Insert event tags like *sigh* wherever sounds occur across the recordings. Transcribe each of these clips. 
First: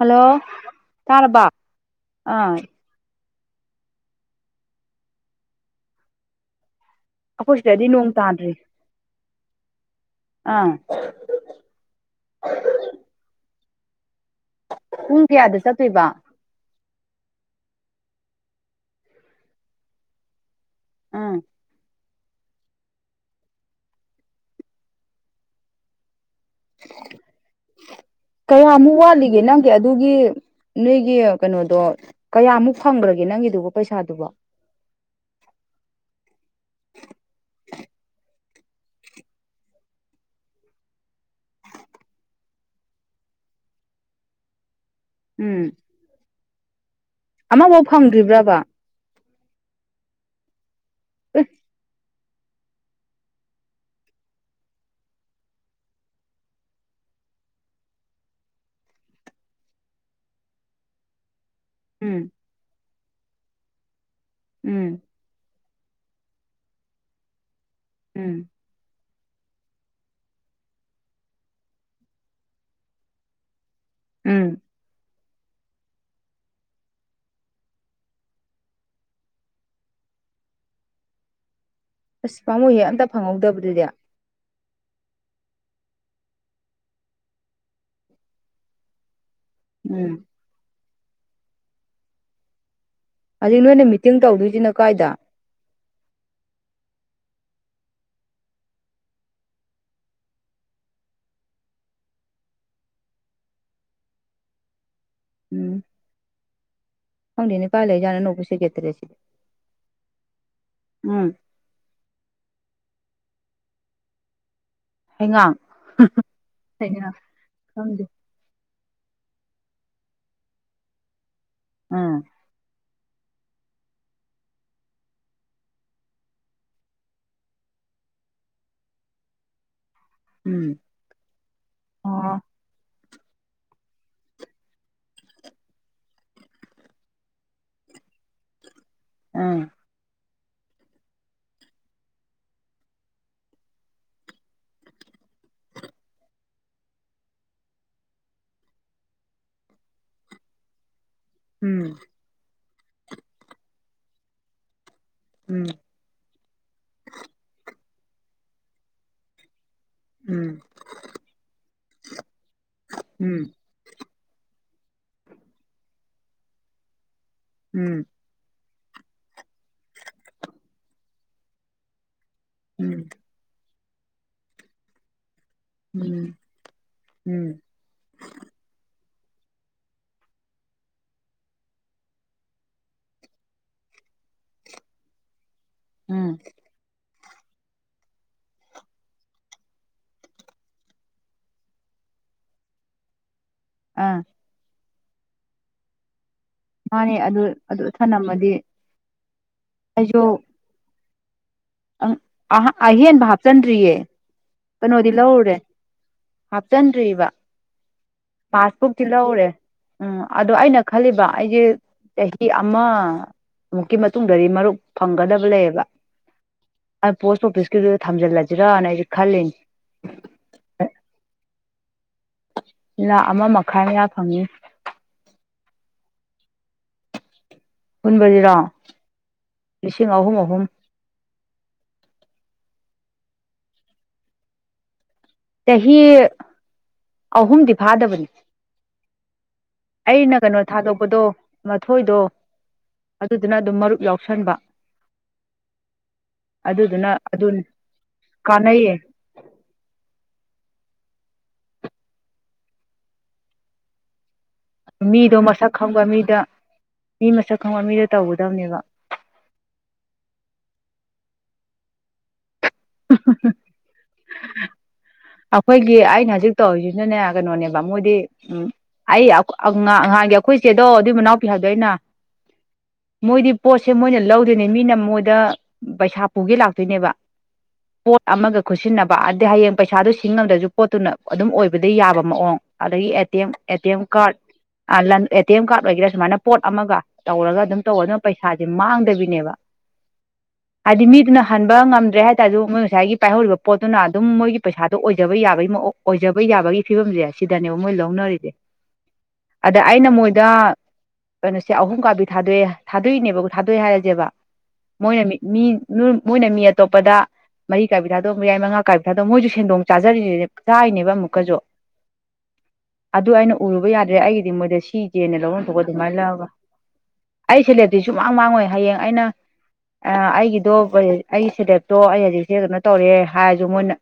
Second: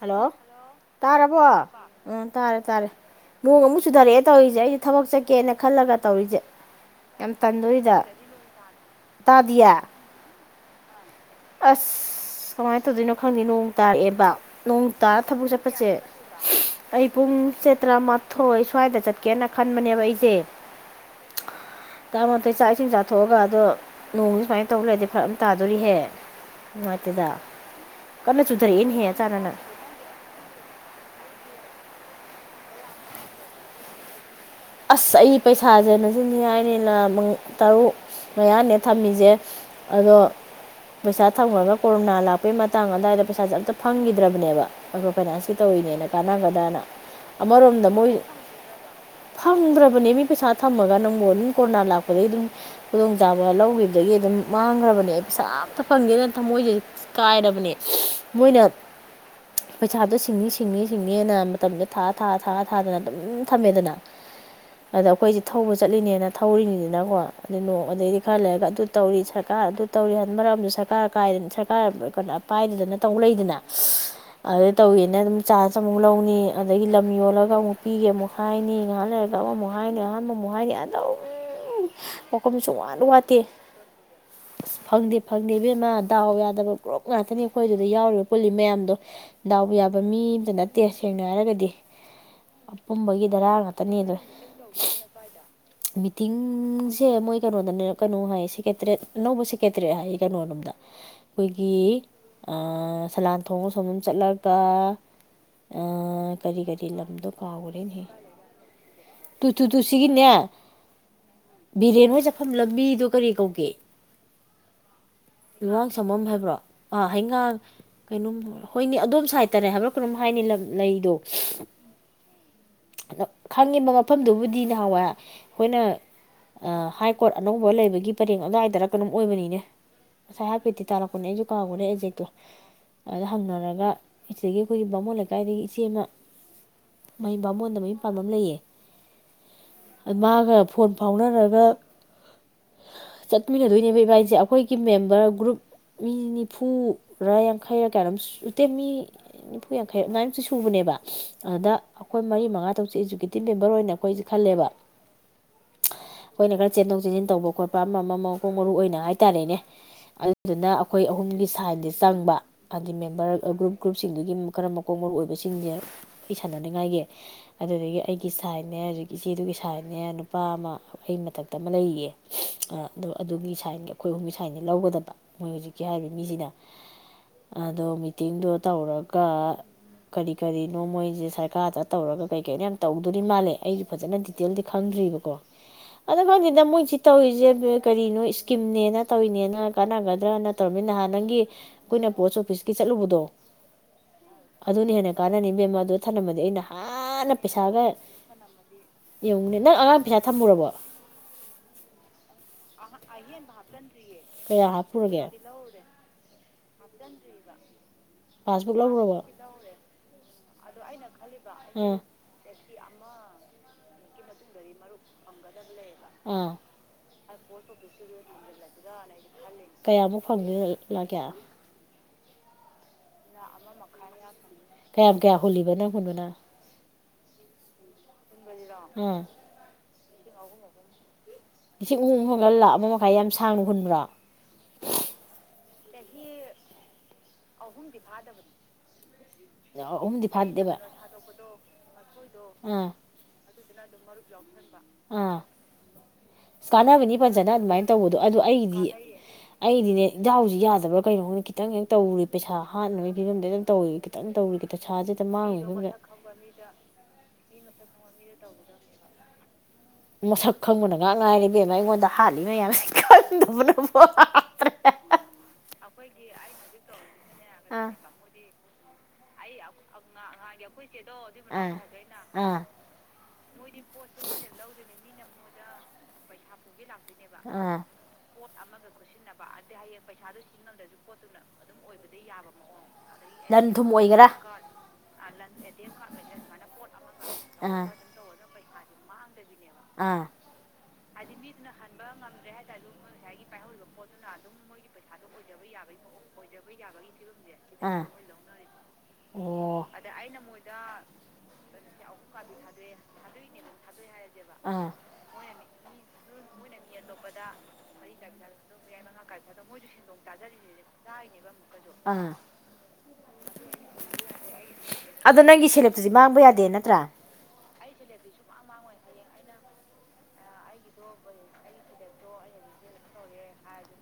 hello ꯇꯥꯔꯕꯣ ꯇꯥꯔꯕ ꯎ ꯑꯥ ꯇꯥꯔꯦ ꯇꯥꯔꯦ ꯃꯑꯣꯡ ꯑꯃꯨꯛ ꯁꯨꯊꯔꯛꯑꯦ ꯇꯧꯔꯤꯁꯦ ꯑꯩꯁꯦ ꯊꯕꯛ ꯆꯠꯀꯦꯅ ꯈꯜꯂꯒ ꯇꯧꯔꯤꯁꯦ ꯑꯩꯈꯣꯏ ꯁꯤꯗꯗꯤ ꯅꯣꯡ ꯇꯥꯗ꯭ꯔꯤ ꯇꯥꯗꯌꯥ ꯑꯥ ꯑꯁ ꯀꯃꯥꯏꯅ ꯇꯧꯗꯣꯏꯅꯣ ꯈꯪꯗꯦ ꯅꯣꯡ ꯇꯥꯔꯛꯑꯦꯕ ꯅꯣꯡ ꯇꯥ ꯄꯨꯡ ꯊꯕꯛ ꯀꯌꯥꯗ ꯆꯠꯄꯁꯦ ꯆꯠꯇꯣꯏꯕ ꯑꯩ ꯄꯨꯡ ꯆꯩ ꯇꯔꯥꯃꯊꯣꯏ ꯁ꯭ꯋꯥꯏꯗ ꯆꯠꯀꯦꯅ ꯈꯟꯕꯅꯦꯕ ꯑꯩꯁꯦ ꯑꯥ ꯇꯥꯃꯊꯣꯏ ꯆꯥꯛ ꯏꯁꯤꯡ ꯆꯥꯊꯣꯛꯑꯒ ꯑꯗꯣ ꯅꯣꯡꯗꯤ ꯁꯨꯃꯥꯏꯅ ꯇꯧ꯭ꯔꯗꯤ ꯐꯔ ꯑꯃ ꯇꯥꯗꯣꯔꯤꯍꯦ ꯅꯨꯡꯉꯥꯏꯇꯦꯗ ꯀꯟꯅ ꯀꯌꯥꯃꯨꯛ ꯆꯨꯊꯔꯛꯑꯦꯅꯦꯍꯦ ꯋꯥꯠꯂꯤꯒꯦ ꯑꯆꯥꯟꯅꯅ ꯅꯪꯒꯤ ꯑꯗꯨꯒꯤ ꯅꯣꯏꯒꯤ ꯀꯩꯅꯣꯗꯣ ꯀꯌꯥꯃꯨꯛ ꯐꯪꯈ꯭ꯔꯒꯦ ꯅꯪꯒꯤꯗꯨꯒ ꯄꯩꯁꯥꯗꯨꯕꯣ ꯑꯁ ꯑꯩ ꯄꯩꯁꯥꯁꯦꯅꯆꯅꯤ ꯍꯥꯏꯅꯤꯅ ꯇꯔꯨꯛ ꯃꯌꯥꯅꯦ ꯊꯝꯃꯤꯁꯦ ꯑꯗꯣ ꯄꯩꯁꯥ ꯊꯝꯈꯒ ꯀꯣꯔꯣꯅꯥ ꯂꯥꯛꯄꯩ ꯃꯇꯥꯡ ꯑꯗꯨꯋꯥꯏꯗ ꯄꯩꯁꯥꯁꯦ ꯑꯝꯇ ꯐꯪꯈꯤꯗ꯭ꯔꯕꯅꯦꯕ ꯑꯩꯈꯣꯏ ꯐꯥꯏꯅꯥꯟꯁꯀꯤ ꯎꯝ ꯇꯧꯔꯤꯅꯦꯅ ꯀꯥꯟꯅꯒꯗꯅ ꯑꯃꯐꯥꯎ ꯑꯃꯔꯣꯝꯗ ꯃꯣꯏ ꯐꯪꯗ꯭ꯔꯤꯕ꯭ꯔꯕ ꯐꯪꯗ꯭ꯔꯕꯅꯦ ꯃꯤ ꯄꯩꯁꯥ ꯊꯝꯃꯒ ꯅꯪꯕꯨꯣꯟ ꯅꯪ ꯀꯣꯔꯅꯥ ꯂꯥꯛꯄ ꯑꯗꯨꯩ ꯑꯗꯨꯝ ꯈꯨꯗꯣꯡꯆꯥꯕ ꯂꯧꯈꯤꯕꯗꯒꯤ ꯑꯗꯨꯝ ꯃꯥꯡꯈ꯭ꯔꯕꯅꯦ ꯑꯩ ꯄꯩꯁꯥ ꯑꯝꯇ ꯐꯪꯒꯦꯅ ꯊꯃꯣꯏꯁꯦ ꯀꯥꯏꯔꯕꯅꯦ ꯃꯣꯏꯅ ꯄꯩꯁꯥꯗꯣ ꯁꯤꯡꯅꯤ ꯁꯤꯡꯅꯤ ꯁꯤꯡꯅꯤꯅ ꯃꯇꯝꯒ ꯊꯥ ꯎꯝ ꯊꯥ ꯊꯥ ꯊꯥꯗꯅ ꯑꯗꯨꯝ ꯊꯝꯃꯦꯗꯅ ꯎꯝ ꯑꯗꯈꯣꯏ ꯊꯣ ꯊꯧꯕ ꯆꯠꯂꯤꯅꯦꯅ ꯊꯧꯔꯤꯉꯤꯁꯤꯅꯀꯣ ꯑꯗꯩ ꯅꯣꯡ ꯑꯗꯩꯗꯤ ꯎꯝ ꯈꯔ ꯂꯩꯔꯒ ꯑꯗꯨ ꯇꯧꯔꯤꯁꯦ ꯁꯔꯀꯥꯔ ꯑꯗꯨ ꯇꯧꯔꯤ ꯍꯥꯏꯕ ꯃꯔꯝꯁꯨ ꯁꯔꯀꯥꯔ ꯀ ꯁꯔꯀꯥꯔ ꯀꯩꯅꯣ ꯄꯥꯏꯗꯗꯅ ꯇꯧ ꯂꯩꯗꯅ ꯎꯝ ꯑꯗ ꯇꯧꯅ ꯑꯗꯨ ꯆꯥꯔꯖ ꯑꯃꯨꯛ ꯂꯧꯅꯤ ꯑꯗꯒꯤ ꯂꯝ ꯌꯣꯜꯂꯒ ꯑꯃꯨꯛ ꯄꯤꯒꯦ ꯑꯃꯨꯛ ꯍꯥꯏꯅꯤ ꯏꯍꯥꯟ ꯂꯩꯔꯒ ꯑꯃꯃꯨꯛ ꯍꯥꯏꯅꯤ ꯑꯍꯥꯟꯕ ꯑꯃꯨꯛ ꯍꯥꯏꯅꯤ ꯑꯍ ꯇꯧ ꯎ ꯑꯁ ꯄꯥꯃꯣꯏ ꯍꯦꯛ ꯑꯝꯇ ꯐꯪꯍꯧꯗꯕꯗꯨꯗꯤ ꯑꯁ ꯐꯪꯗꯦ ꯐꯪꯗꯦ ꯏꯕꯦꯝꯃ ꯗꯥꯎ ꯌꯥꯗꯕ ꯒ꯭ꯔꯨꯞ ꯉꯥꯛꯇꯅꯤ ꯑꯩꯈꯣꯏꯗꯨꯗ ꯌꯥꯎꯔꯤꯕ ꯄꯨꯜꯂꯤ ꯃꯌꯥꯝꯗꯣ ꯗꯥꯎꯕ ꯌꯥꯕ ꯎꯝ ꯃꯤꯗꯅ ꯠꯇꯦ ꯁꯦꯡꯅ ꯍꯥꯏꯔꯒꯗꯤ ꯍꯧꯖꯤꯛ ꯀꯨꯝꯕꯒꯤꯗꯔꯥꯒ ꯅꯣꯏꯅ ꯅꯦ ꯃꯤꯇꯤꯡ ꯑꯗꯨ ꯇꯧꯗꯣꯏꯁꯤꯅ ꯀꯥꯏꯗ ꯃꯤꯇꯤꯡꯁꯦ ꯃꯣꯏ ꯩꯅꯣꯗ ꯀꯩꯅꯣ ꯍꯥꯏ ꯁꯦꯀꯦꯇꯔꯦꯠ ꯑꯅꯧꯕ ꯁꯦꯀꯦꯇꯔꯦꯠ ꯍꯥꯏꯌꯦ ꯀꯩꯅꯣꯔꯣꯝꯗ ꯑꯩꯈꯣꯏꯒꯤ ꯁꯂꯥꯟꯊꯣꯡ ꯁꯣꯝꯕꯝ ꯆꯠꯂꯒ ꯀꯔꯤ ꯀꯔꯤ ꯂꯝꯗꯣ ꯍꯥꯎꯅꯤ ꯀꯥꯎꯈ꯭ꯔꯦꯅꯦꯍꯦ ꯄꯥꯂꯦꯖꯅꯅꯕꯨ ꯁꯤꯁꯤ ꯇꯨ ꯇꯨ ꯇꯨꯁꯤꯒꯤꯅꯦ ꯎꯝ ꯕꯤꯔꯦꯟ ꯍ ꯆꯠꯐꯝ ꯂꯝꯕꯤꯗ ꯀꯔꯤ ꯀꯧꯒꯦ ꯍꯩꯉꯥꯡ ꯂꯔꯥꯡ ꯁꯃꯝ ꯍꯥꯏꯕ꯭ꯔꯣ ꯑꯥ ꯍꯩꯉꯥꯡ ꯈꯪꯗꯦ ꯀꯩꯅꯣꯝꯕ꯭ꯔꯣ ꯍꯣꯏꯅꯤ ꯑꯗꯣꯝ ꯁꯥꯏ ꯇꯔꯦ ꯍꯥꯏꯕ꯭ꯔꯥ ꯀꯩꯅꯣꯝ ꯍꯥꯏꯅꯤ ꯂꯩꯗꯣ ꯑꯥ ꯑꯗꯣ ꯈꯪꯉꯤꯕ ꯃꯐꯝꯗꯨꯕꯨꯗꯤ ꯅꯍꯥꯟꯋꯥꯏ ꯑꯩꯈꯣꯏꯅ ꯍꯥꯏ ꯀꯣꯔꯠ ꯑꯅꯧꯕ ꯂꯩꯕꯒꯤ ꯄꯔꯦꯡ ꯑꯗꯨꯋꯥꯏꯗꯔ ꯀꯅꯝ ꯑꯣꯏꯕꯅꯤꯅꯦ ꯉꯁꯥꯏ ꯎꯝ ꯍꯥꯏꯄꯗꯤ ꯇꯥꯔꯛꯄꯅꯦ ꯑꯩꯁꯨ ꯀꯥꯎꯕꯅꯦ ꯑꯩꯖꯦꯗꯣ ꯑꯣ ꯑꯗ ꯍꯪꯅꯔꯒ ꯁꯤꯗꯒꯤ ꯑꯩꯈꯣꯏꯒꯤ ꯕꯥꯃꯣꯟ ꯂꯩꯀꯥꯏꯗꯒꯤ ꯏꯆꯦ ꯑꯃ ꯃꯩ ꯕꯥꯃꯣꯟꯗ ꯃꯌ ꯑꯄꯥꯝꯕ ꯑꯃ ꯂꯩꯌꯦ ꯑꯥ ꯃꯥꯒ ꯐꯣꯟ ꯐꯥꯎꯅꯔꯒ ꯆꯠꯃꯤꯟꯅꯗꯣꯏꯅꯦꯕ ꯏꯕꯥꯏꯁꯦ ꯑꯩꯈꯣꯏꯒꯤ ꯃꯦꯝꯕꯔ ꯒ꯭ꯔꯨꯞ ꯃꯤ ꯅꯤꯐꯨꯔꯥ ꯌꯥꯡꯈꯩꯔ ꯀꯥꯏꯩꯅꯣꯝ ꯎꯠꯇꯦ ꯃꯤ ꯅꯤꯐꯨ ꯌꯥꯡꯈꯩ ꯑꯗꯨꯥꯏꯇ ꯁꯨꯕꯅꯦꯕ ꯑꯗꯨꯗ ꯎꯝ ꯑꯩꯈꯣꯏ ꯃꯔꯤ ꯃꯉꯥ ꯧꯁꯦ ꯑꯦꯖꯨꯀꯦꯇꯤꯞ ꯃꯦꯝꯕꯔ ꯑꯣꯏꯅ ꯑꯩꯈꯣꯏꯁꯦ ꯈꯜꯂꯦꯕ ꯎꯝ ꯑꯩꯈꯣꯏꯅ ꯈꯔ ꯆꯦꯟꯊꯣꯛ ꯆꯦꯟꯁꯤꯟ ꯇꯧꯕ ꯈꯣꯠꯄ ꯄꯄꯥꯝꯝꯕ ꯑꯃ ꯃꯣꯛ ꯃꯔꯨ ꯑꯣꯏꯅ ꯍꯥꯏꯇꯥꯔꯦꯅꯦ ꯎꯝ ꯑꯗꯨꯗꯨꯅ ꯑꯩꯈꯣꯏ ꯑꯍꯨꯝꯒꯤ ꯁꯥꯏꯠꯇꯗꯤ ꯆꯪꯕ ꯍꯥꯏꯗꯤ ꯃꯦꯝꯕꯔ ꯎꯝ ꯒ꯭ꯔꯨꯞ ꯒ꯭ꯔꯨꯞꯁꯤꯡꯗꯨꯒꯤ ꯈꯔ ꯀꯣꯛ ꯃꯔꯨ ꯑꯣꯏꯕꯁꯤꯡꯁꯦ ꯑꯩ ꯁꯥꯟꯅꯅꯤꯡꯉꯥꯏꯒꯤ ꯑꯗꯨꯗꯒꯤ ꯎꯝ ꯑꯩꯒꯤ ꯁꯥꯏꯠ ꯅꯦ ꯍꯧꯖꯤꯛ ꯏꯆꯦꯗꯨꯒꯤ ꯁꯥꯏꯠꯅꯦ ꯅꯨꯄꯥ ꯑꯃ ꯑꯩ ꯃꯊꯛꯇ ꯑꯃ ꯂꯩꯌꯦ ꯑ ꯎꯝ ꯑꯗꯨꯒꯤ ꯁꯥꯏꯟꯒꯤ ꯑꯩꯈꯣꯏ ꯍꯨꯝ ꯁ꯭ꯥꯏꯅꯤ ꯂꯧꯒꯗꯕ ꯃꯣꯏ ꯍꯧꯖꯤꯛꯀꯤ ꯍꯥꯏꯔꯤꯕ ꯎꯝ ꯃꯤꯁꯤꯅ ꯎꯝ ꯑꯗꯣ ꯃꯤꯇꯤꯡꯗꯣ ꯇꯧꯔꯒ ꯀ ꯀꯔꯤ ꯀꯔꯤꯅꯣ ꯃꯣꯏꯁꯦ ꯁꯔꯀꯥꯔꯗ ꯇꯧꯔꯒ ꯀꯩ ꯀꯩꯅꯣ ꯌꯥꯝ ꯇꯧꯗꯣꯏꯔꯤ ꯃꯥꯜꯂꯦ ꯑꯩꯁꯨ ꯐꯖꯅ ꯗꯤꯇꯦꯜꯗꯤ ꯈꯪꯗ꯭ꯔꯤꯕꯀꯣ ꯑꯗ ꯎꯝ ꯀꯗ ꯃꯣꯏ ꯆꯤ ꯇꯧꯔꯤꯁꯦ ꯀꯔꯤꯅꯣ ꯏꯁꯀꯤꯝꯅꯦꯅ ꯇꯧꯔꯤꯅꯦꯅ ꯀꯥꯟꯅꯒꯗ꯭ꯔꯅ ꯇꯧꯔꯃꯤ ꯅꯍꯥꯟ ꯅꯪꯒꯤ ꯑꯩꯈꯣꯏꯅ ꯄꯣꯁ ꯑꯣꯐꯤꯁꯀꯤ ꯆꯠꯂꯨꯕꯗꯣ ꯑꯥ ꯑꯗꯨꯅ ꯍꯦꯟꯅ ꯀꯥꯟꯅꯅꯤ ꯃꯦꯝꯃ ꯑꯗꯨ ꯊꯝꯂꯝꯃꯗꯤ ꯑꯩꯅ ꯃꯥꯅꯦ ꯐꯅ ꯑꯗꯨ ꯄꯩꯁꯥꯒ ꯑꯗꯨ ꯊꯅꯝꯃꯗꯤ ꯌꯦꯡꯉꯨꯅꯦ ꯅꯪ ꯑꯉꯥꯡ ꯑꯩꯁꯨ ꯄꯩꯁꯥ ꯊꯝꯃꯨꯔꯕꯣ ꯑꯪ ꯑꯍ ꯑꯍꯦꯟꯕ ꯍꯥꯞꯆꯤꯟꯗ꯭ꯔꯤꯌꯦ ꯀꯌꯥꯥ ꯄꯨꯔꯒ ꯍꯥꯞꯆꯗꯔꯤꯕ ꯄꯥꯁꯕꯨꯛ ꯊꯤꯂ ꯎꯔꯦ ꯎꯝ ꯑꯗꯣ ꯑꯩꯅ ꯈꯜꯂꯤꯕ ꯑꯩꯁꯦ ꯑꯥ ꯆꯍꯤ ꯑꯃ ꯃꯇꯨꯡꯗꯗꯤ ꯃꯔꯨꯞ ꯐꯪꯒꯗꯕ ꯂꯩꯌꯦꯕ ꯑꯥ ꯑꯩ ꯄꯣꯁ ꯑꯣꯐꯤꯁꯀꯤꯗꯨꯗ ꯊꯝꯖꯤꯜꯂꯁꯤꯔꯅ ꯑꯩꯁꯦ ꯈꯜꯂꯤꯅꯤ ꯀꯌꯥꯃꯨꯛ ꯐꯪꯕꯤꯂꯒꯦ *unintelligible* ꯑꯃ ꯃꯈꯥꯏ ꯃꯌꯥ ꯐꯪꯅꯤ ꯀꯥꯏꯕ ꯀꯌꯥ ꯍꯣꯜꯂꯤꯕꯅ ꯍꯨꯅꯅ ꯄꯨꯟꯕꯗꯤꯔꯥ ꯑꯥ ꯂꯤꯁꯤꯡ ꯑꯍꯨꯝ ꯑꯍꯨꯝ ꯏꯁꯤꯡ ꯍꯨꯍꯣꯡ ꯍꯣꯡꯒꯜ ꯂꯥꯛꯕ ꯃꯈꯥꯏ ꯌꯥꯝ ꯁꯥꯡꯅ ꯍꯨꯟꯕ꯭ꯔꯥ ꯇꯍꯤ ꯑꯍꯨꯝꯗꯤ ꯑꯩꯅ ꯀꯩꯅꯣ ꯐꯥꯗꯦꯕ ꯊꯥꯗꯣꯛꯄꯗꯣ ꯃꯊꯣꯏꯗꯣ ꯑꯥ ꯑꯗꯨꯗꯨꯅ ꯑꯗꯨꯝ ꯃꯔꯨꯞ ꯌꯥꯎꯁꯟꯕ ꯑꯥ ꯑꯗꯨꯗꯨꯅ ꯀꯥꯟꯅꯕꯅꯤ ꯑꯗꯨ ꯐꯖꯅ ꯑꯗꯨꯃꯥꯏꯅ ꯇꯧꯕꯗꯣ ꯑꯗꯨ ꯑꯩꯒꯤꯗꯤ ꯀꯥꯟꯅꯩꯌꯦ ꯑꯩꯗꯤꯅꯦ ꯏꯖꯗꯥꯎꯁꯤ ꯌꯥꯗꯕ꯭ꯔꯥ ꯀꯩꯅꯣ ꯈꯤꯇꯪ ꯍꯦꯛ ꯇꯧꯔꯔꯤꯕ ꯄꯩꯁꯥ ꯍꯥꯠꯅꯕꯒꯤ ꯐꯤꯕꯝꯗ ꯑꯗꯨꯝ ꯇꯧꯋ ꯈꯤꯇꯪ ꯇꯧꯔꯤ ꯄꯩꯁꯥꯁꯦ ꯍꯦꯛꯇ ꯃꯤꯗꯣ ꯃꯥꯡꯉꯤ ꯃꯁꯛ ꯐꯤꯕꯝꯗ ꯈꯪꯕ ꯃꯤꯗ ꯃꯤ ꯃꯁꯛ ꯈꯪꯕ ꯃꯤꯗ ꯇꯧꯒꯗꯕꯅꯦꯕ ꯃꯁꯛ ꯈꯪꯕꯅ ꯉꯥꯡ ꯉꯥꯏꯔꯤꯕꯕꯦꯝꯃ ꯑꯩꯉꯣꯟꯗ ꯍꯥꯜꯂꯤ ꯌꯥꯝ ꯁꯤ ꯀ ꯇ ꯄꯨꯅ ꯄ ꯑꯠꯇ ꯑꯩꯈꯣꯏꯒꯤ ꯑꯩꯅ ꯍꯧꯖꯤꯛ ꯇꯧꯔꯤꯁꯤꯅꯅꯦ ꯀꯩꯅꯣꯅꯦꯕ ꯑꯥ ꯃꯣꯏꯗꯤ ꯎꯝ ꯑꯩ ꯑꯉꯥꯡꯒꯤ ꯑꯩꯈꯣꯏ ꯏꯆꯦꯗꯣ ꯑꯗꯨꯏ ꯃꯅꯥꯎ ꯄꯤꯍꯧꯗꯣꯏꯅ ꯑꯥ ꯃꯣꯏꯗꯤ ꯄꯣꯠꯁꯦ ꯃꯣꯏꯅ ꯂꯧꯗꯣꯏꯅꯦ ꯃꯤꯅ ꯃꯣꯏꯗ ꯄꯩꯁꯥ ꯄꯨꯒꯦ ꯂꯥꯛꯇꯣꯏꯅꯦꯕ ꯑꯥ ꯄꯣꯠ ꯑꯃꯒ ꯈꯨꯠꯁꯤꯟꯅꯕ ꯑꯗꯩ ꯍꯌꯦꯡ ꯄꯩꯁꯥꯗꯣ ꯤꯡꯝꯗꯁꯨ ꯄꯣꯠꯇꯨꯅ ꯑꯗꯨꯝ ꯑꯣꯏꯕꯗ ꯌꯥꯕ ꯃꯑꯣꯡ ꯑꯗꯒꯤ ꯑꯦꯇꯦꯝ ꯂꯟ ꯊꯨꯝ ꯑꯣꯏꯒꯦꯔꯥ ꯀꯔ ꯑꯦ ꯇꯤ ꯑꯦꯝ ꯀꯥꯔ ꯑꯣꯏꯒꯦꯔꯥ ꯁꯨꯃꯥꯏꯅ ꯄꯣꯠ ꯑꯃꯒ ꯇꯧꯔꯒ ꯑꯗꯨꯝ ꯑꯥ ꯇꯧꯕ ꯑꯗꯨꯅ ꯄꯩꯁꯥꯁꯦ ꯃꯥꯡꯗꯕꯤꯅꯦꯕ ꯑꯥ ꯍꯥꯏꯗꯤ ꯃꯤꯗꯨꯅ ꯍꯟꯕ ꯉꯝꯗ꯭ꯔꯦ ꯍꯥꯏꯕ ꯇꯔꯁꯨ ꯃꯣꯏ ꯉꯁꯥꯏꯒꯤ ꯄꯥꯏꯍꯧꯔꯤꯕ ꯄꯣꯠꯇꯨꯅ ꯑꯗꯨꯝ ꯃꯣꯏꯒꯤ ꯄꯩꯁꯥ ꯑꯣꯏꯖꯕ ꯌꯥꯕꯒꯤ ꯑꯣꯏꯖꯕ ꯌꯥꯕꯒꯤ ꯐꯤꯕꯝꯁꯦ ꯁꯤꯗꯅꯦꯕ ꯃꯣꯏ ꯂꯧꯅꯔꯤꯁꯦ ꯑꯗ ꯑꯩꯅ ꯃꯣꯏꯗ ꯀꯩꯅꯣꯁꯦ ꯑꯍꯨꯝ ꯀꯥꯕꯤ ꯊꯥꯗꯣꯛꯑꯦ ꯊꯥꯗꯣꯛꯅꯦꯕ ꯊꯥꯗꯣꯛꯑꯦ ꯍꯥꯏꯔꯁꯦꯕ ꯑꯥ ꯃꯣꯏꯅ ꯃꯤ ꯃꯤ ꯃꯣꯏꯅ ꯃꯤ ꯑꯇꯣꯞꯄꯗ ꯃꯔꯤ ꯀꯥꯕꯤ ꯊꯥꯗꯣꯛ ꯃꯌꯥꯏ ꯃꯉꯥ ꯀꯥꯏꯕꯤ ꯊꯥꯗꯣꯛꯑꯣ ꯃꯣꯏꯁꯨ ꯁꯦꯟꯗꯣꯡ ꯆꯥꯖꯔꯤꯅꯦ ꯆꯥꯔꯤꯅꯦꯕ ꯗꯥꯔꯤꯁꯤꯅꯦꯕ ꯑꯃꯨꯛꯀꯁꯨ ꯑ ꯑꯗꯨ ꯑꯩꯅ ꯎꯔꯨꯕ ꯌꯥꯗ꯭ꯔꯦ ꯑꯩꯒꯤꯗꯤ ꯃꯣꯏꯗ ꯁꯤꯖꯦꯅ ꯑꯗꯣ ꯂꯧꯐꯝ ꯅꯪꯒꯤ ꯊꯣꯛꯑ ꯁꯦꯂꯦꯞꯇꯨꯗꯤ ꯑꯗꯨꯃꯥꯏꯅ ꯃꯥꯡꯕ ꯂꯧꯔꯒ ꯌꯥꯗꯦ ꯅꯠꯇ꯭ꯔꯥ ꯑꯩ ꯁꯦꯂꯦꯞꯇꯤ ꯁꯨꯃꯥꯡ ꯃꯥꯡꯉꯣꯏ ꯍꯌꯦꯡ ꯑꯩꯅ ꯑꯩꯒꯤꯗꯣ ꯑꯩꯒꯤ ꯁꯦꯂꯦꯞꯇꯣ ꯑꯩ ꯍꯧꯖꯤꯛꯁꯦ ꯀꯩꯅꯣ ꯇꯧꯔꯦ ꯍꯥꯏꯔꯁꯨ ꯃꯣꯏꯅ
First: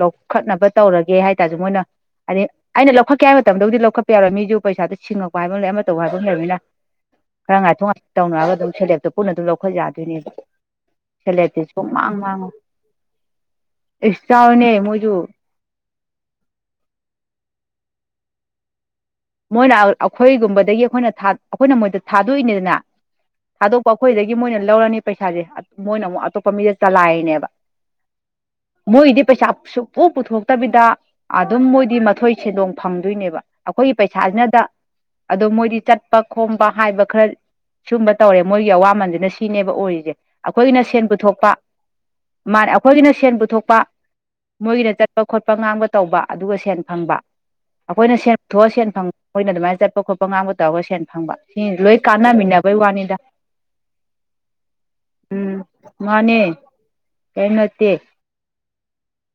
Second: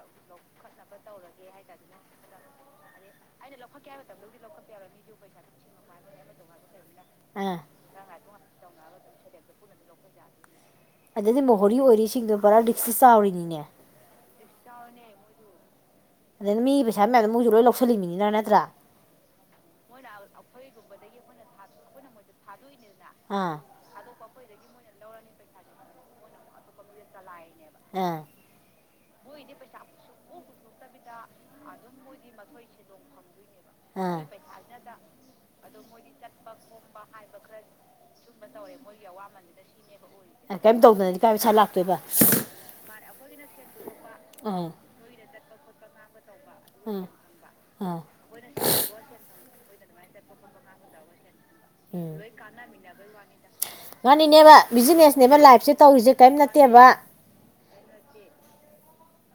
ꯂꯧ ꯈꯠꯅꯕ ꯇꯧꯔꯒꯦ ꯍꯥꯏ ꯃꯣꯏꯅ ꯑꯗꯤ ꯑꯩꯅ ꯂꯧꯈꯠꯀꯦ ꯍꯥꯏ ꯃꯇꯝꯗꯕꯨꯗꯤ ꯂꯧꯈꯠꯄ ꯌꯥꯔꯣꯏ ꯃꯤꯁꯨ ꯄꯩꯁꯥꯗ ꯁꯤꯡꯉꯛꯄ ꯍꯥꯏꯕ ꯂꯩ ꯑꯃ ꯇꯧꯕ ꯍꯥꯏꯐꯝ ꯂꯩꯔꯅꯤꯅ ꯑꯥ ꯈꯔ ꯉꯥꯏꯊꯣꯛ ꯉꯥꯏꯇ ꯇꯧꯅꯔꯒ ꯑꯗꯨꯝ ꯁꯦꯂꯦꯞꯇꯣ ꯄꯨꯟꯅ ꯑꯗꯨꯝ ꯂꯧꯈꯠ ꯌꯥꯗꯣꯏꯅꯦ ꯑꯗꯩꯗꯤ ꯁꯦꯂꯦꯞꯇꯤ ꯃꯣꯍꯣꯔꯤ ꯁꯨꯡ ꯃꯥꯡ ꯑꯣꯏꯔꯤꯁꯤꯡꯗꯣ ꯃꯥꯡꯉ ꯄꯨꯔꯥ ꯔꯤꯛꯁꯇꯤ ꯆꯥꯎꯔꯤꯅꯤꯅꯦ ꯆꯥꯎꯅꯦꯣꯏ ꯌ ꯑꯗꯨꯗꯅ ꯃꯤꯒꯤ ꯄꯩꯁꯥ ꯃꯌꯥꯝꯗꯣ ꯃꯣꯏꯛꯁꯨ ꯂꯣꯏ ꯂꯧꯁꯤꯜꯂꯤꯃꯤꯅꯤꯅ ꯅꯠꯇ꯭ꯔꯥ ꯃꯣꯏꯅ ꯑꯩꯈꯣꯏꯒꯨꯝꯕꯗꯒꯤ ꯑꯩꯈꯣꯏꯅ ꯑꯩꯈꯣꯏꯅ ꯃꯣꯏꯗ ꯊꯥꯗꯣꯛꯏꯅꯤꯗꯅ ꯑꯥ ꯊꯥꯗꯣꯛꯄ ꯑꯩꯈꯣꯏꯗꯒꯤ ꯃꯣꯏꯅ ꯂꯧꯔꯅꯤ ꯄꯩꯁꯥꯁꯦ ꯃꯣꯏꯅ ꯑꯃꯨꯛꯞ ꯐ ꯆꯂꯥꯏꯅꯦꯕ ꯑꯥ ꯃꯣꯏꯗꯤ ꯄꯩꯁꯥ ꯁꯄꯣꯛ ꯄꯨꯊꯣꯛꯇꯕꯤꯗ ꯑꯗꯨꯝ ꯃꯣꯏꯗꯤ ꯃꯊꯣꯏ ꯁꯦꯟꯗꯣꯡ ꯐꯪꯗꯣꯏꯅꯦꯕ ꯑꯩꯈꯣꯏ ꯑꯥ ꯄꯩꯁꯥꯁꯤꯅꯗ ꯑꯗꯨꯗꯣ ꯃꯣꯏꯗꯤ ꯆꯠꯄ ꯈꯣꯝꯕ ꯍꯥꯏꯕ ꯈꯔ ꯁꯨꯝꯕ ꯇꯧꯔꯦ ꯃꯣꯏꯒꯤ ꯑꯋꯥꯃꯟꯁꯤꯅ ꯁꯤꯅꯦꯕ ꯑꯣꯏꯔꯤꯁꯦ ꯀꯩꯝ ꯑꯩꯈꯣꯏꯒꯤꯅ ꯁꯦꯟ ꯇꯧꯗꯅꯗꯤ ꯀꯥꯏ ꯄꯩꯁꯥ ꯄꯨꯊꯣꯛꯄ ꯂꯥꯛꯇꯣꯏꯕ ꯃꯥꯅꯦ ꯑꯩꯈꯣꯏꯒꯤꯅ ꯁꯦꯟ ꯄꯨꯊꯣꯛꯄ ꯑꯥ ꯃꯣꯏꯒꯤꯅ ꯆꯠꯄ ꯈꯣꯠꯄ ꯉꯥꯡꯕ ꯇꯧꯕ ꯑꯗꯨꯒ ꯁꯦꯟ ꯑꯥ ꯐꯪꯕ ꯑꯥ ꯑꯩꯈꯣꯏꯅ ꯁꯦꯟ ꯄꯨꯊꯣꯛꯑ ꯁꯦꯟ ꯑꯩꯈꯣꯏꯅ ꯑꯗꯨꯃꯥꯏꯅ ꯆꯠꯄ ꯈꯣꯠꯄ ꯉꯥꯡꯕ ꯇꯧꯔꯒ ꯁꯦꯟ ꯐꯪꯕ ꯁꯤ ꯂꯣꯏ ꯎꯝ ꯀꯥꯟꯅꯃꯤꯟꯅꯕꯩ ꯋꯥꯅꯤꯗ ꯉꯥꯅꯤꯅꯦꯕ ꯕꯤꯖꯤꯅꯦꯁꯅꯦꯕ ꯎꯝ ꯂꯥꯏꯐꯁꯦ ꯇꯧꯔꯤꯁꯦ ꯀꯔꯤꯝ ꯃꯥꯅꯦ ꯅꯠꯇꯦꯕ ꯀꯔꯤꯝ ꯅꯠꯇꯦ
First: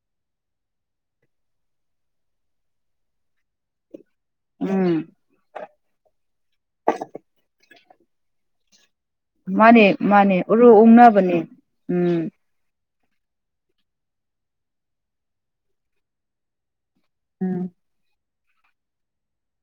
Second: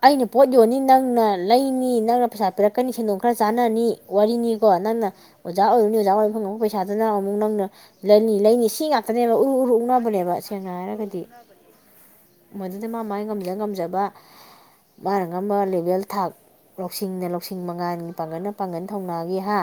ꯑꯩꯅ ꯄꯣ ꯌꯣꯅꯤ ꯅ ꯅꯪꯅ ꯂꯩꯅꯤ ꯅꯪꯅ ꯄꯩꯁꯥ ꯄꯤꯔꯛꯀꯅꯤ ꯁꯦꯟꯗꯣꯡ ꯈꯔ ꯆꯥꯅꯅꯤ ꯋꯥꯔꯤꯅꯤꯀꯣ ꯎꯝ ꯅꯪꯅ ꯑꯣ ꯑꯣꯖꯥ ꯑꯣꯏꯗꯣ ꯅꯣꯏ ꯑꯣꯖꯥ ꯑꯣꯏꯔꯝ ꯐꯪꯉꯕ ꯄꯩꯁꯥꯗꯨꯅ ꯑꯃꯨꯛ ꯅꯪꯅ ꯂꯩꯅꯤ ꯂꯩꯅꯤ ꯁꯤ ꯉꯥꯛ ꯐꯅꯦꯕ ꯎꯔꯨ ꯎꯔꯨ ꯃꯥꯅꯦ ꯃꯥꯅꯦ ꯎꯛꯅꯕꯅꯦꯕ ꯎꯔꯨ ꯁꯦꯡꯅ ꯍꯥꯏꯔꯒꯗꯤ ꯎꯪꯅꯕꯅꯦ ꯎꯝ ꯑꯗꯨꯗ ꯃꯥ ꯃꯥꯏ ꯉꯝꯖ ꯉꯝꯖꯕ ꯃꯥꯅ ꯉꯝꯕ ꯂꯦꯚꯦꯜ ꯊꯥꯛ ꯂꯧꯁꯤꯡꯅ ꯂꯧꯁꯤꯡ ꯎꯝ ꯃꯉꯥꯒꯤ ꯄꯥꯡꯒꯠꯅ ꯄꯥꯡꯒꯟ ꯊꯧꯅꯥꯒꯤ ꯍꯥ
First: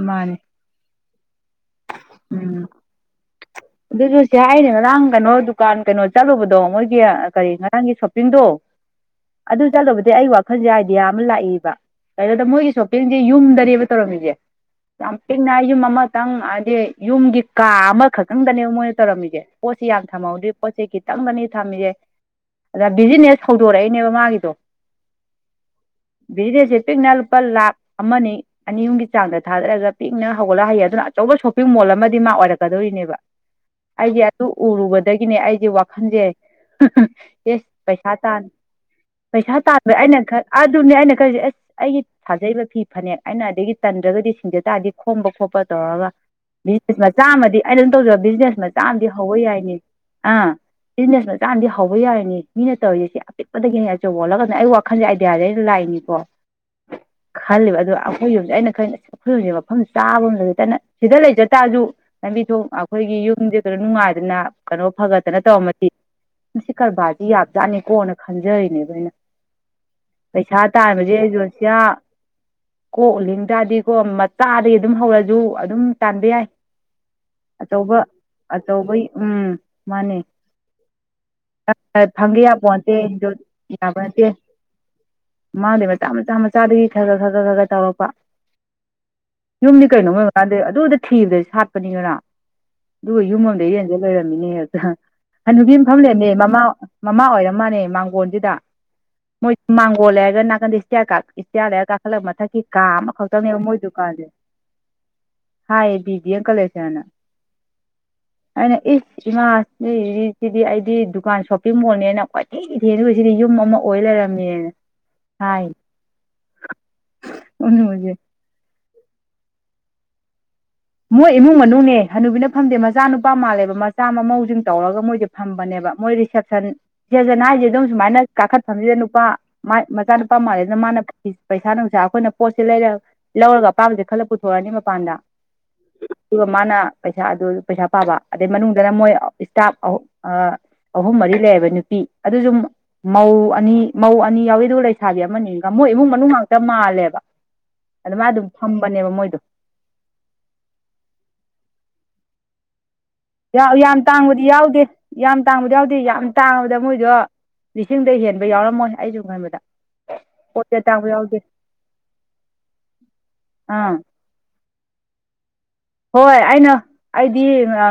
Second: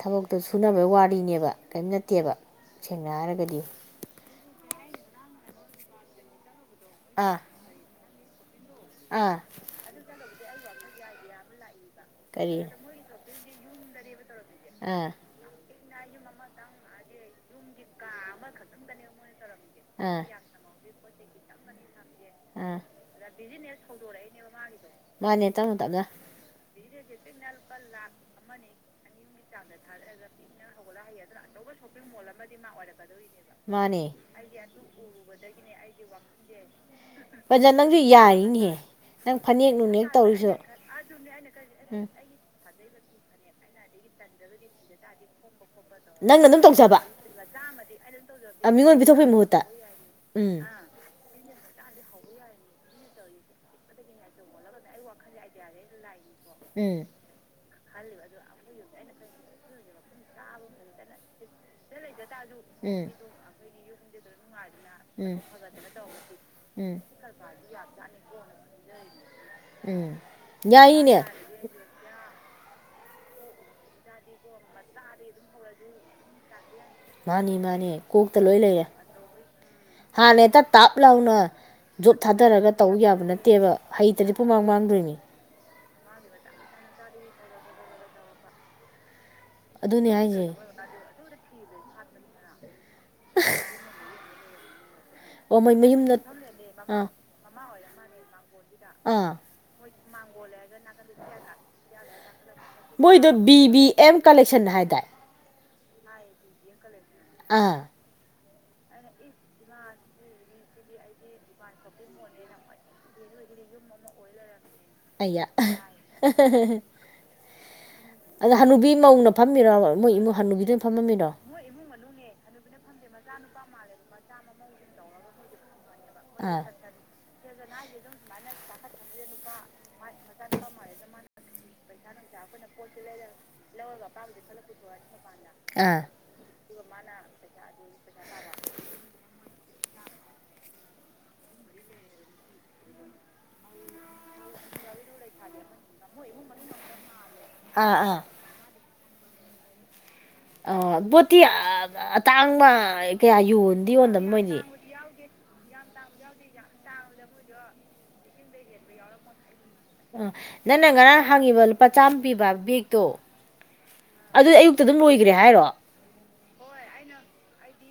ꯊꯕꯛꯇꯣ ꯁꯨꯅꯕꯩ ꯋꯥ ꯀꯅꯦꯕ ꯀꯔꯤꯝ ꯅꯠꯇꯦꯕ ꯎꯝ ꯁꯦꯡꯅ ꯍꯥꯏꯔꯒꯗꯤ ꯑꯗꯨꯁꯨ ꯁꯤ ꯍꯥꯏꯅꯦ ꯉꯔꯥꯡ ꯀꯩꯅꯣ ꯗꯨꯀꯥꯟ ꯀꯩꯅꯣ ꯆꯠꯂꯨꯕꯗꯣ ꯑꯗꯣ ꯃꯣꯏꯒꯤ ꯑꯥ ꯀꯔꯤ ꯉꯔꯥꯡꯒꯤ ꯁꯣꯄꯤꯡꯗꯣ ꯑꯥ ꯑꯗꯨ ꯆꯠꯂꯕꯗꯤ ꯑꯩ ꯋꯥꯈꯜꯁꯦ ꯍꯥꯏ ꯗꯤꯌꯥ ꯑꯃ ꯂꯥꯛꯏꯕ ꯀꯩꯅꯣꯗ ꯀꯔꯤ ꯃꯣꯏꯒꯤ ꯁꯣꯞꯄꯤꯡꯁꯦ ꯌꯨꯝꯗ ꯂꯩꯕ ꯇꯧꯔꯝꯒꯦ ꯑꯥ ꯆꯝꯄꯅ ꯃ ꯑꯃꯇꯪ ꯍꯥꯏꯗꯤ ꯌꯨꯝꯒꯤ ꯀꯥ ꯑꯃꯈꯛ ꯈꯪꯗꯅꯦꯕ ꯃꯣꯏꯅ ꯇꯧꯔꯝꯃꯤꯁꯦ ꯄꯣꯠꯦ ꯌꯥꯝ ꯑꯥ ꯊꯍꯧꯗ꯭ꯔꯤ ꯄꯣꯠꯁꯦ ꯈꯤꯇꯪꯒꯅꯤ ꯊꯝꯃꯤꯁꯦ ꯑꯥ ꯑꯗꯨꯗ ꯕꯤꯖꯤꯅꯦꯁ ꯍꯧꯗꯣꯔꯛꯏꯅꯦꯕ ꯃꯥꯒꯤꯗꯣ ꯃꯥꯅꯦ ꯇꯞꯅ ꯇꯞꯅ ꯕꯤꯖꯤꯅꯦꯁꯁꯦ ꯄꯤꯛꯅ ꯂꯨꯄꯥ ꯂꯥꯛꯈ ꯑꯃ ꯑꯅꯤ ꯑꯍꯨꯝꯒꯤ ꯆꯥꯡꯗ ꯊꯥꯗꯔꯒ ꯄꯤꯛꯅ ꯍꯧꯒꯠꯂ ꯍꯩꯌꯦ ꯑꯗꯨꯅ ꯑꯆꯧꯕ ꯁꯣꯞꯄꯤꯡ ꯃꯣꯜ ꯑꯃꯗꯤ ꯃꯥ ꯑꯣꯏꯔꯛꯀꯗꯧꯔꯤꯅꯦꯕ ꯃꯥꯅꯦ ꯑꯩꯁꯦ ꯑꯗꯨ ꯎꯔꯨꯕꯗꯒꯤꯅꯦ ꯑꯩꯁꯦ ꯋꯥꯈꯜꯁꯦ ꯑꯦꯁ ꯄꯟꯖ ꯅꯪꯁꯨ ꯄꯩꯁꯥ ꯇꯥꯅꯤ ꯌꯥꯔꯤꯅꯦꯍꯦ ꯅꯪ ꯄꯩꯁꯥ ꯐꯅꯦꯛ ꯇꯥꯟꯕ ꯅꯨꯡꯅꯦꯛ ꯑꯩꯅ ꯈ ꯇꯧꯔꯤꯁꯨ ꯑꯗꯨꯅꯦ ꯑꯩꯅ ꯈꯜꯁ ꯑꯦꯁ ꯑꯩꯒꯤ ꯎꯝ ꯊꯥꯖꯕ ꯐꯤ ꯐꯅꯦꯛ ꯑꯩꯅ ꯑꯗꯒꯤ ꯇꯟꯗ꯭ꯔꯒꯗꯤ ꯁꯤꯡꯗ ꯇꯥꯔꯗꯤ ꯈꯣꯝꯕ ꯈꯣꯠꯄ ꯇꯧꯔꯒ ꯅꯪꯅ ꯑꯗꯨꯝ ꯕꯤꯖꯤꯅꯦ ꯇꯧꯖꯕ ꯃꯆꯥ ꯑꯃꯗꯤ ꯑꯩ ꯑꯗꯨꯝ ꯇꯧꯖ ꯕꯤꯖꯤꯅꯦꯖ ꯃꯆꯥ ꯃꯤꯉꯣꯟ ꯑꯝꯗꯤ ꯄꯤꯊꯣꯛꯄꯩ ꯍꯧꯕ ꯃꯍꯨꯠꯇ ꯌꯥꯏꯅꯤ ꯑꯥ ꯎꯝ ꯕꯤꯖꯤꯅꯦꯖ ꯃꯆꯥ ꯑꯝꯗꯤ ꯍ ꯍꯧꯕ ꯌꯥꯔꯤꯅꯤ ꯃꯤꯅ ꯇꯧꯔꯤꯁꯦ ꯑꯄꯤꯛꯄꯗꯒꯤꯅꯦ ꯑꯆꯧꯕ ꯑꯣꯜꯂꯒꯅꯦ ꯑꯩ ꯋꯥꯈꯟꯖꯦ ꯑꯥꯏꯗꯤꯌꯥꯖꯦ ꯑꯩꯅ ꯂꯥꯛꯏꯅꯤꯀꯣ ꯎꯝ ꯈꯜꯂꯦꯕ ꯑꯗꯣ ꯑꯩꯈꯣꯏ ꯌꯨꯝꯁꯦ ꯑꯩꯅ ꯈꯅꯁꯤ ꯈꯨꯜꯖꯦ ꯃꯐꯝ ꯆꯥꯕ ꯑꯃ ꯂꯩꯇꯅ ꯁꯤꯗ ꯂꯩꯖ ꯇꯥꯔꯖꯨ ꯂꯝꯕꯤꯖꯨ ꯑꯥꯎ ꯎꯝ ꯑꯩꯈꯣꯏꯒꯤ ꯌꯨꯝꯖꯦ ꯇꯧꯔ ꯅꯨꯡꯉꯥꯏ ꯑꯗꯨꯅ ꯀꯩꯅꯣ ꯎꯝ ꯐꯒꯠꯇꯅ ꯇꯧꯔꯝꯃꯗꯤ ꯃꯁꯤ ꯎꯝ ꯀꯔꯕꯥꯔꯁꯤ ꯌꯥꯝ ꯆꯥꯠꯅꯤꯀꯣꯅ ꯈꯟꯖꯔꯤꯅꯦꯕ ꯑꯩꯅ ꯎꯝ ꯄꯩꯁꯥ ꯇꯥꯟꯕꯁꯦ ꯌꯥꯏꯅꯦ ꯑꯦꯖꯣꯟꯁꯤꯌꯥ ꯀꯣꯛ ꯂꯤꯡꯖꯥꯗꯤꯀꯣ ꯃꯥꯗꯒꯤ ꯑꯗꯨꯝ ꯍꯧꯔꯁꯨ ꯑꯗꯨꯝ ꯇꯥꯟꯕ ꯌꯥꯏ ꯃꯥꯅꯤ ꯃꯥꯅꯤ ꯑꯆꯧꯕ ꯀꯣꯛꯇ ꯂꯣꯏ ꯂꯩꯔꯦ ꯑꯆꯧꯕ ꯎꯝ ꯃꯥꯅꯦ ꯍꯥꯟꯅ ꯍꯦꯛꯇ ꯇꯥꯞ ꯂꯥꯎꯅ ꯖꯣꯠ ꯐꯪꯒꯦ ꯊꯥꯗꯔꯒ ꯌꯥꯄꯣꯟꯇꯦ ꯇꯧꯕ ꯌꯥꯕ ꯅꯠꯇꯦꯕ ꯌꯥꯕ ꯍꯩꯇ꯭ꯔꯗꯤ ꯅꯠꯇꯦ ꯄꯨꯃꯥꯡ ꯃꯥꯡꯗꯣꯏꯅꯤ ꯃꯥꯡꯗꯩ ꯃꯆꯥ ꯃꯆꯥ ꯃꯆꯥꯗꯒꯤ ꯈ ꯈꯔ ꯈꯔ ꯈꯔ ꯈ ꯈꯔ ꯇꯧꯔꯛꯄ ꯌꯨꯝꯅꯤ ꯑꯗꯨꯅꯦ ꯀꯩꯅꯣ ꯃꯣꯏ ꯍꯥꯏꯁꯦ ꯃꯈꯥꯗꯨ ꯑꯗꯨꯗ ꯊꯤꯕꯗ ꯑꯩ ꯁꯥꯠꯄꯅꯤ ꯉꯔꯥꯡ ꯑꯗꯨꯒ ꯌꯨꯝꯑꯝꯗ ꯏꯔꯦꯟꯖꯟꯅ ꯂꯩꯔꯝꯃꯤꯅꯦ ꯍꯦꯛꯇ ꯑꯣ ꯍꯅꯨꯕꯤ ꯃꯣꯏ ꯑꯝ ꯐꯝ ꯃꯌꯨꯝꯗ ꯂꯩꯔꯝꯃꯦ ꯃꯃꯥ ꯑꯥ ꯃꯃꯥ ꯑꯣꯏꯔ ꯃꯥꯅꯦ ꯃꯥꯡꯒꯣꯟꯖꯤꯗ ꯑꯥ ꯃꯣꯏ ꯃꯥꯡ ꯑꯣ ꯂꯩꯔꯒ ꯅꯥꯀꯟꯗꯩ ꯏꯁꯇꯤꯌꯥꯔ ꯀꯥꯛ ꯏꯁꯇꯤꯌꯥꯔꯗꯩꯒ ꯀꯥꯈꯠꯂ ꯃꯊꯛꯀꯤ ꯀꯥ ꯃꯣꯏꯗꯣ ꯑꯃꯈꯛꯇꯪꯅꯦꯕ ꯕꯤ ꯃꯣꯏ ꯕꯤ ꯑꯦꯝ ꯗꯨꯀꯥꯟꯖꯦ ꯀꯂꯦꯛꯁꯟ ꯍꯥꯏꯗꯥꯏ ꯍ ꯕꯤꯗꯤ ꯑꯦ ꯀꯂꯦꯁꯅ ꯑ ꯑꯩꯅ ꯏꯁ ꯏꯃꯥ ꯅꯣꯏꯖꯤꯗꯤ ꯁꯤꯗꯤ ꯑꯩꯗꯤ ꯗꯨꯀꯥꯟ ꯁꯣꯞꯄꯤꯡ ꯃꯣꯜꯅꯦꯅ ꯀꯣꯏꯊꯤ ꯊꯤꯔꯤꯅꯤ ꯑꯗꯨꯒ ꯁꯤꯗꯤ ꯌꯨꯝ ꯑꯃ ꯑꯣꯏ ꯂꯩꯔꯝꯃꯦꯅ ꯑꯌꯥ ꯑꯍ ꯑꯍ ꯑꯍ ꯑꯍ ꯑꯣꯏꯅꯤ ꯑꯣꯏꯅꯤ ꯑꯗ ꯍꯅꯨꯕꯤ ꯃꯧꯅ ꯐꯝꯃꯤꯔꯥꯕ ꯃꯣꯏ ꯏꯃ ꯍꯥꯟ ꯅꯨꯕꯤꯗ ꯃꯣꯏ ꯏꯃꯨꯡ ꯃꯅꯨꯡꯅꯦ ꯍꯅꯨꯕꯤꯅ ꯐꯝꯗꯦ ꯃꯆꯥꯅꯨ ꯄꯥ ꯃꯥꯜꯂꯦꯕ ꯃꯆꯥ ꯃꯃꯧꯖꯤꯡ ꯇꯧꯔꯒ ꯃꯣꯏꯖꯦ ꯐꯝꯕꯅꯦꯕ ꯃꯣꯏ ꯔꯤꯁꯦꯞꯁꯟ ꯑꯥ ꯁꯦꯖꯟ ꯍꯥꯏꯖꯦ ꯑꯗꯨꯝ ꯁꯨꯃꯥꯏꯅ ꯀꯥꯈꯠꯐꯝꯖꯤꯗ ꯅꯨꯄꯥ ꯃꯥꯏ ꯃꯆꯥꯅꯨꯄꯥ ꯃꯥꯜꯂꯤ ꯑꯗꯨꯅ ꯃꯥꯅ ꯄꯩꯁꯥ ꯅꯨꯡꯁꯥ ꯑꯈꯣꯏꯅ ꯄꯣꯠꯁꯦ ꯂꯩꯔ ꯂꯧꯔꯒ ꯑꯄꯥꯝꯕꯁꯦ ꯈꯜꯂ ꯄꯨꯊꯣꯛꯑꯅꯤ ꯃꯄꯥꯟꯗ ꯑꯥ ꯑꯗꯨꯒ ꯃꯥꯅ ꯄꯩꯁꯥ ꯑꯗꯨ ꯄꯩꯁꯥ ꯄꯥꯕ ꯑꯗꯩ ꯃꯅꯨꯡꯗꯅ ꯃꯣꯏ ꯏꯁꯇꯥꯞ ꯑꯍꯨ ꯑꯥ ꯑꯍꯨꯝ ꯃꯔꯤ ꯂꯩꯑꯕ ꯅꯨꯄꯤ ꯑꯗꯨꯁꯨꯨ ꯃꯧ ꯑꯅꯤ ꯃꯧ ꯑꯅꯤ ꯌꯥꯎꯋꯤ ꯑꯗꯨꯒ ꯂꯩ ꯁꯥꯥꯕꯤ ꯑꯃꯅꯤꯒ ꯃꯣꯏ ꯏꯃꯨꯡ ꯃꯅꯨꯡ ꯉꯥꯛꯇ ꯃꯥꯜꯂꯦꯕ ꯑꯥ ꯑꯥ ꯑꯗꯨꯃꯥꯏꯅ ꯑꯗꯨꯝ ꯐꯝ ꯄꯅꯦꯕ ꯃꯣꯏꯗꯨ ꯑ ꯄꯣꯠꯇ ꯇꯥꯥꯡ ꯃꯥ ꯌꯥꯝ ꯇꯥꯡꯕꯗꯤ ꯌꯥꯎꯗꯦ ꯌꯥꯝ ꯇꯥꯡꯕꯗꯤ ꯌꯥꯎꯗꯤ ꯌꯥꯝ ꯇꯥꯡꯉꯕꯗ ꯃꯣꯏꯗꯣ ꯂꯤꯁꯤꯡꯗ ꯍꯦꯟꯕ ꯌꯥꯎꯔꯝꯃꯣꯏ ꯑꯩ ꯁꯨꯝ ꯈꯟꯕꯗ ꯑ ꯄꯣꯠꯇꯤ ꯅꯪꯅ ꯑꯇꯥꯡꯕ ꯉꯔꯥꯡ ꯌꯥꯎꯗꯦ ꯍꯥꯡꯉꯤꯕ ꯂꯨꯄꯥ ꯆꯥꯝꯃ ꯄꯤꯕ ꯕꯦꯒꯛꯇꯣ ꯑꯥ ꯑꯗꯨ ꯑꯌꯨꯛꯇ ꯑꯗꯨꯝ ꯂꯣꯏꯈ꯭ꯔꯦ ꯍꯥꯏꯔꯣ ꯍꯣꯏ ꯑꯩꯅ ꯑꯩꯗꯤ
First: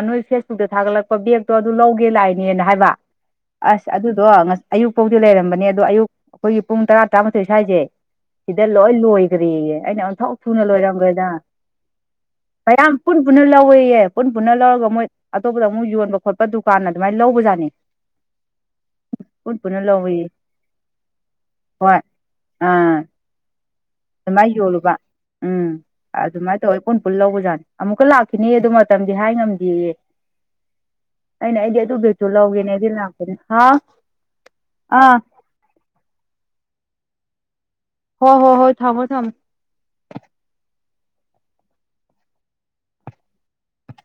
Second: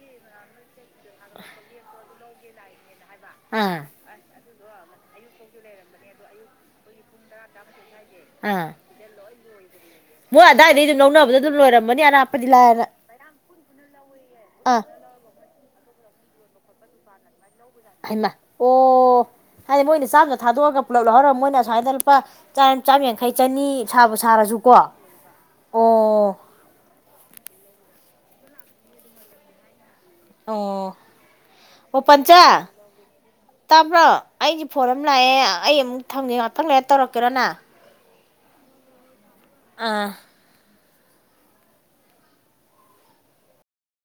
ꯅꯣꯏ ꯐꯦꯁꯕꯨꯛꯇ ꯊꯥꯒꯠꯂꯛꯄ ꯄꯕꯛꯇꯣ ꯑꯗꯨ ꯂ ꯂꯧꯒꯦꯂꯥꯏ ꯅꯦꯅ ꯍꯥꯏꯕ ꯑꯥ ꯑꯁ ꯑꯗꯨꯗꯣꯁ ꯑꯌꯨꯛ ꯐꯥꯎꯗꯤ ꯂꯩꯔꯝꯕꯅꯦ ꯑꯗꯣ ꯑꯌꯨꯛ ꯑꯩꯈꯣꯏꯒꯤ ꯄꯨꯡ ꯇꯔꯥ ꯇꯔꯥꯃꯥꯊꯣꯏ ꯁ꯭ꯋꯥꯏꯁꯦ ꯏ ꯑꯥ ꯂꯣ ꯂꯣꯣꯏ ꯀꯔꯤꯦ ꯃꯣꯏ ꯑꯗꯨꯗꯥꯏꯗꯩ ꯑꯗꯨ ꯅ ꯂꯧꯅꯕꯗ ꯑꯗꯨꯝꯣꯏꯔꯝꯃꯅꯤ ꯑꯔꯥꯞꯄꯗꯤ ꯂ ꯃꯌꯥꯝ ꯄꯨꯟ ꯄꯨꯟꯅ ꯂꯧꯋꯦꯌꯦ ꯄꯨꯟ ꯄꯨꯟꯅ ꯑꯥ ꯂꯧꯔꯒ ꯃꯣꯏ ꯑꯇꯣꯞꯄꯗ ꯑꯃꯨꯛ ꯌꯣꯟꯕ ꯈꯣꯠꯄ ꯗꯨꯀꯥꯟ ꯑꯗꯨꯃꯥꯏꯅ ꯂꯧꯕꯖꯥꯠꯅꯤ ꯍꯥꯏꯃ ꯑꯣ ꯄꯨꯟ ꯄꯨꯟꯅ ꯍꯥꯏꯗꯤ ꯃꯣꯏꯅ ꯂꯧꯋꯦꯌꯦ ꯆꯥꯝꯃꯗ ꯊꯥꯗꯣꯛꯑꯒ ꯄꯨꯂꯞ ꯂꯧꯍꯧꯒ ꯃꯣꯏꯅ ꯁꯨꯃꯥꯏꯗ ꯍꯣꯏ ꯂꯨꯄꯥ ꯑꯥ ꯆꯥꯝ ꯌꯥꯡꯈꯩ ꯆꯅꯤ ꯁꯥꯕ ꯑꯗꯨꯃꯥꯏꯅ ꯁꯥꯔꯁꯨꯀꯣ ꯌꯣꯜꯂꯨꯕ ꯎꯝ ꯑꯣ ꯑꯗꯨꯃꯥꯏꯅ ꯇꯧꯔ ꯄꯨꯟ ꯄꯨꯟ ꯂꯧꯕꯖꯥꯠꯅꯤ ꯑꯃꯨꯛꯀ ꯂꯥꯛꯈꯤꯅꯤ ꯑꯗꯨ ꯃꯇꯝꯗꯤ ꯍꯥꯏ ꯉꯝꯗꯦꯌꯦ ꯑꯣ ꯑꯩꯅ ꯑꯩꯗꯤ ꯑꯗꯨ ꯑꯣ ꯕꯦꯒꯇꯨ ꯄꯟꯆꯥ ꯂꯧꯒꯦꯅꯦ ꯑꯩꯗꯤ ꯂꯥꯛꯄꯅꯤ ꯍꯥꯎ ꯇꯥꯕ꯭ꯔꯣ ꯑꯩꯁꯦ ꯐꯣꯟ ꯑꯃ ꯑꯥ ꯂꯥꯛꯑꯦ ꯑꯩ ꯑꯃꯨꯛ ꯊꯝꯒꯦ ꯉꯥꯛꯇꯪ ꯂꯩ ꯇꯧꯔꯛꯀꯦꯔꯣꯅ ꯍꯣ ꯍꯣ ꯍꯣꯏ ꯊꯥꯡꯃꯣ ꯊꯝꯃ ꯑꯥ